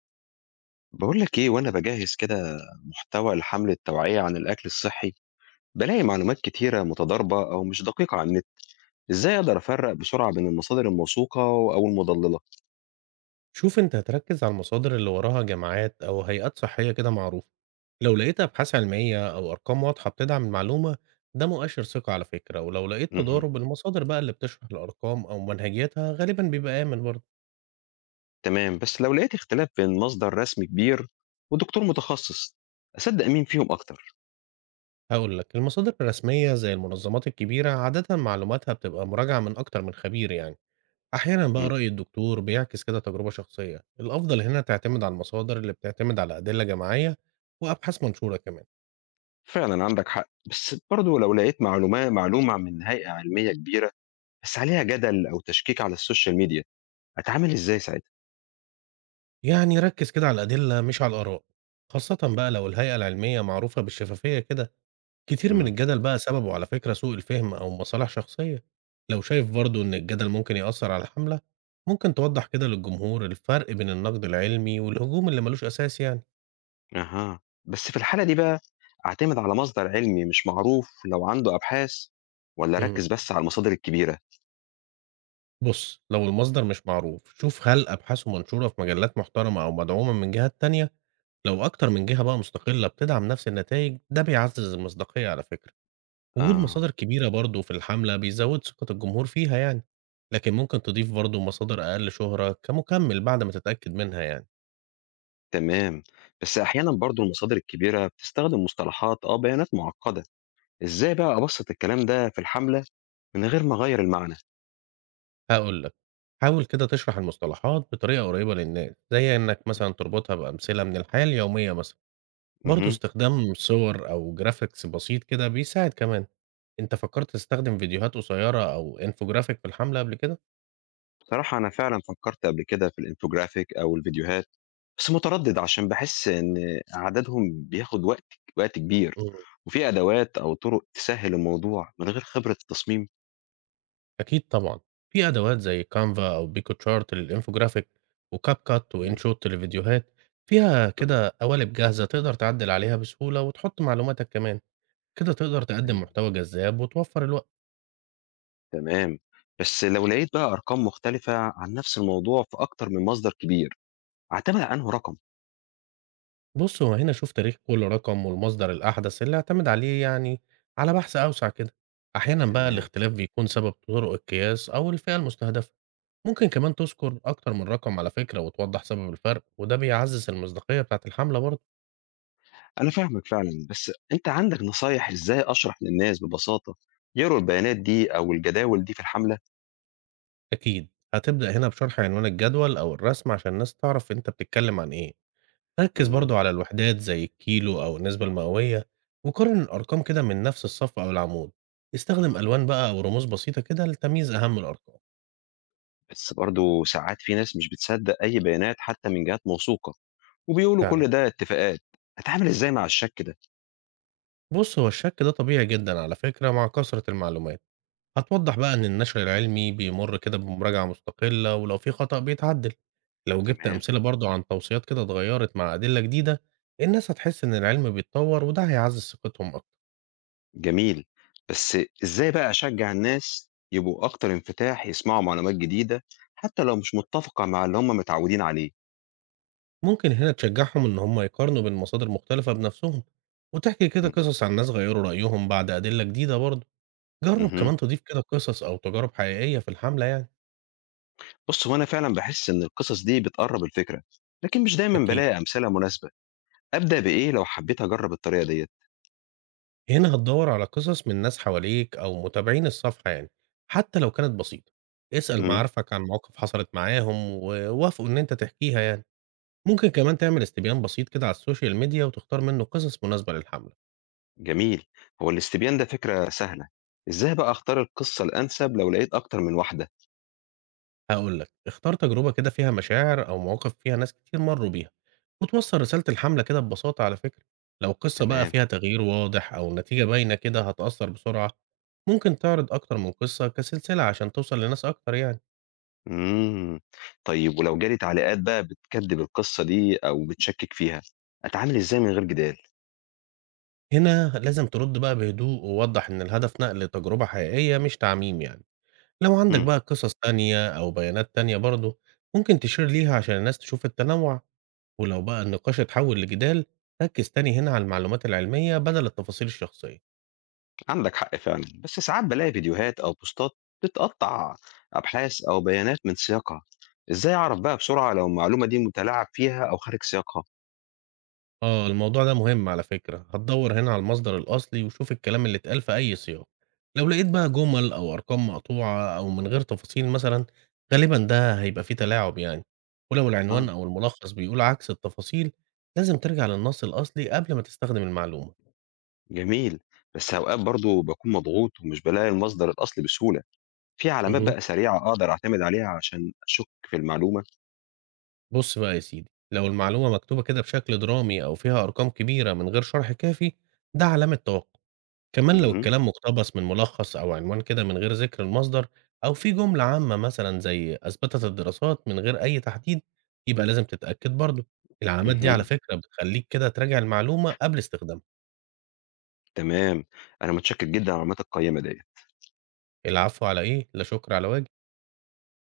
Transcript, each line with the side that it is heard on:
left: بقول لك ايه وانا بجهز كده محتوى لحملة توعية عن الاكل الصحي. بلاقي معلومات كتيرة متضاربة او مش دقيقة على النت. ازاي اقدر افرق بسرعة بين المصادر الموثوقة او المضللة؟
right: شوف، أنت هتركز على المصادر اللي وراها جامعات أو هيئات صحية كده معروفة. لو لقيت أبحاث علمية أو أرقام واضحة بتدعم المعلومة، ده مؤشر ثقة على فكرة. ولو لقيت
left: مهم.
right: تضارب المصادر بقى، اللي بتشرح الأرقام أو منهجيتها غالبا بيبقى آمن برضه.
left: تمام، بس لو لقيت اختلاف بين مصدر رسمي كبير ودكتور متخصص، اصدق مين فيهم اكتر؟
right: هقول لك، المصادر الرسمية زي المنظمات الكبيرة عادة معلوماتها بتبقى مراجعة من أكتر من خبير يعني. أحيانا بقى
left: مم.
right: رأي الدكتور بيعكس كده تجربة شخصية. الأفضل هنا تعتمد على المصادر اللي بتعتمد على أدلة جماعية وأبحاث منشورة كمان.
left: فعلا عندك حق، بس برضو لو لقيت معلومة من هيئة علمية كبيرة، بس عليها جدل او تشكيك على السوشيال ميديا، اتعامل ازاي ساعتها؟
right: يعني ركز كده على الأدلة مش على الآراء، خاصة بقى لو الهيئة العلمية معروفة بالشفافية كده. كتير من
left: مم.
right: الجدل بقى سببه على فكرة سوء الفهم أو مصالح شخصية. لو شايف برضو إن الجدل ممكن يأثر على الحملة، ممكن توضح كده للجمهور الفرق بين النقد العلمي والهجوم اللي ملوش أساس يعني.
left: أها. بس في الحالة دي بقى، أعتمد على مصدر علمي مش معروف لو عنده أبحاث، والّا
right: مم.
left: أركّز بس على المصادر الكبيرة؟
right: بص، لو المصدر مش معروف شوف هل أبحاثه منشورة في مجلات محترمة أو مدعومة من جهات تانية. لو أكتر من جهة بقى مستقلة بتدعم نفس النتائج، ده بيعزز المصداقية على فكرة. وجود مصادر
left: آه،
right: كبيرة برضه في الحملة بيزود ثقة الجمهور فيها يعني، لكن ممكن تضيف برضه مصادر أقل شهرة كمكمل بعد ما تتأكد منها يعني.
left: تمام. بس أحيانًا برضه المصادر الكبيرة بتستخدم مصطلحات أو بيانات معقدة، إزاي بقى أبسّط الكلام ده في الحملة من غير ما أغيّر المعنى؟
right: هاقول لك، حاول كده تشرح المصطلحات بطريقة قريبة للناس، زي إنك مثلا تربطها بأمثلة من الحياة اليومية مثلا. برضه
left: اهم.
right: استخدام صور أو جرافيكس بسيط كده بيساعد كمان. أنت فكرت تستخدم فيديوهات قصيرة أو انفوجرافيك في الحملة قبل كده؟
left: بصراحة أنا فعلًا فكّرت قبل كده في الinfographic أو الفيديوهات، بس متردد عشان باحس إن إعدادهم بياخد وقت كبير،
right: إمم.
left: وفي أدوات أو طُرق تسهّل الموضوع من غير خبرة التصميم؟
right: أكيد طبعًا. في أدوات زي Canva أو PicoChart للinfographic وCapcut
left: إمم،
right: وInShot للفيديوهات، فيها
left: إمم،
right: كده قوالب جاهزة تقدر تعدل عليها بسهولة وتحط معلوماتك كمان. كده تقدر تقدم
left: فهمت،
right: محتوى جذاب وتوفر الوقت.
left: تمام. بس لو لقيت بقى أرقام مختلفة عن نفس الموضوع في أكتر من مصدر كبير، أعتمد على أنهي رقم؟
right: بُص، هو هنا شوف تاريخ كل رقم والمصدر الأحدث اللي اعتمد عليه، يعني على بحث أوسع كده. أحيانًا بقى
left: تمام.
right: الاختلاف بيكون سبب طرق القياس أو الفئة المستهدفة. ممكن كمان تذكر أكتر من رقم على فكرة وتوضح سبب الفرق، وده بيعزز المصداقية بتاعة الحملة برضه.
left: أنا فاهمك فعلًا، بس أنت عندك نصايح إزاي أشرح للناس ببساطة يقروا البيانات دي أو الجداول دي في الحملة؟
right: أكيد. هتبدأ هنا بشرح عنوان الجدول أو الرسم عشان الناس تعرف أنت بتتكلم عن إيه. ركز
left: إمم.
right: برضو على الوحدات زي الكيلو أو النسبة المئوية، وقارن الأرقام كده من نفس الصف أو العمود. استخدم
left: آه،
right: ألوان بقى أو رموز بسيطة كده لتمييز أهم الأرقام.
left: بس برضه ساعات في ناس مش بتصدق أي بيانات حتى من جهات موثوقة، وبيقولوا
right: فعلا.
left: كل ده اتفاقات، أتعامل إزاي مع الشك ده؟
right: بص، هو الشك ده طبيعي جدا على فكرة مع كثرة المعلومات. هتوضح بقى إن النشر العلمي بيمر كده بمراجعة مستقلة ولو في خطأ بيتعدل. لو جبت
left: تمام.
right: أمثلة برضو عن توصيات كده اتغيرت مع أدلة جديدة، الناس هتحس إن العلم بيتطور وده هيعزز ثقتهم أكتر.
left: جميل، بس إزاي بقى أشجّع الناس يبقوا أكتر انفتاح يسمعوا معلومات جديدة، حتى لو مش متّفقة مع اللي هم متعودين عليه؟
right: ممكن هنا تشجعهم إن هم يقارنوا بين مصادر مختلفة بنفسهم، وتحكي كده
left: إمم،
right: قصص عن ناس غيروا رأيهم بعد أدلة جديدة برضه. جرب
left: اهم،
right: كمان تضيف كده قصص أو تجارب حقيقية في الحملة يعني.
left: بُص هو أنا فعلًا باحس إن القصص دي بتقرّب الفكرة، لكن مش دايمًا
right: أكيد.
left: بالاقي أمثلة مناسبة. أبدأ بإيه لو حبيت أجرّب الطريقة ديّة؟
right: هنا هتدور على قصص من ناس حواليك أو متابعين الصفحة يعني، حتى لو كانت بسيطة. اسأل
left: إمم،
right: معارفك عن مواقف حصلت معاهم ووافقوا إن أنت تحكيها يعني. ممكن كمان تعمل استبيان بسيط كده على السوشيال ميديا وتختار منه قصص مناسبة للحملة.
left: جميل. هو الاستبيان ده فكرة سهلة، إزاي بقى أختار القصة الأنسب لو لقيت أكتر من واحدة؟
right: هاقول لك، اختار تجربة كده فيها مشاعر أو مواقف فيها ناس كتير مرّوا بيها، وتوصّل رسالة الحملة كده ببساطة على فكرة. لو القصة بقى
left: تمام.
right: فيها تغيير واضح أو النتيجة باينة كده، هتأثّر بسرعة. ممكن تعرض أكتر من قصة كسلسلة عشان توصل لناس أكتر يعني.
left: إمم. طيب ولو جالي تعليقات بقى بتكدّب القصة دي أو بتشكِّك فيها، أتعامل إزاي من غير جدال؟
right: هنا لازم ترد بقى بهدوء ووضّح إن الهدف نقل تجربة حقيقية مش تعميم يعني. لو عندك
left: إمم.
right: بقى قصص تانية أو بيانات تانية برضه، ممكن تشير ليها عشان الناس تشوف التنوع. ولو بقى النقاش اتحول لجدال، ركز تاني هنا على المعلومات العلمية بدل التفاصيل الشخصية.
left: عندك حق فعلًا، بس ساعات بالاقي فيديوهات أو بوستات بتقطّع أبحاث أو بيانات من سياقها، إزاي أعرف بقى بسرعة لو المعلومة دي مُتلاعب فيها أو خارج سياقها؟
right: اه، الموضوع ده مهم على فكرة. هتدور هنا على المصدر الأصلي وشوف الكلام اللي اتقال في أي سياق. لو لقيت بقى جمل أو أرقام مقطوعة أو من غير تفاصيل مثلا، غالبا ده هيبقى فيه تلاعب يعني. ولو العنوان
left: أها،
right: أو الملخص بيقول عكس التفاصيل، لازم ترجع للنص الأصلي قبل ما تستخدم المعلومة.
left: جميل. بس أوقات برضه باكون مضغوط ومش بالاقي المصدر الأصلي بسهولة، في علامات
right: مه.
left: بقى سريعة أقدر أعتمد عليها عشان أشُك في المعلومة؟
right: بص بقى يا سيدي، لو المعلومة مكتوبة كده بشكل درامي أو فيها أرقام كبيرة من غير شرح كافي، ده علامة توقع. كمان لو
left: إمم،
right: الكلام مقتبس من ملخص أو عنوان كده من غير ذكر المصدر، أو في جملة عامة مثلا زي أثبتت الدراسات من غير أي تحديد، يبقى لازم تتأكد برضه. العلامات دي على
left: اهم،
right: فكرة بتخليك كده تراجع المعلومة قبل استخدامها.
left: تمام. أنا متشكر جدًا على المعلومات القيّمة ديّة.
right: العفو على إيه، لا شكر على واجب.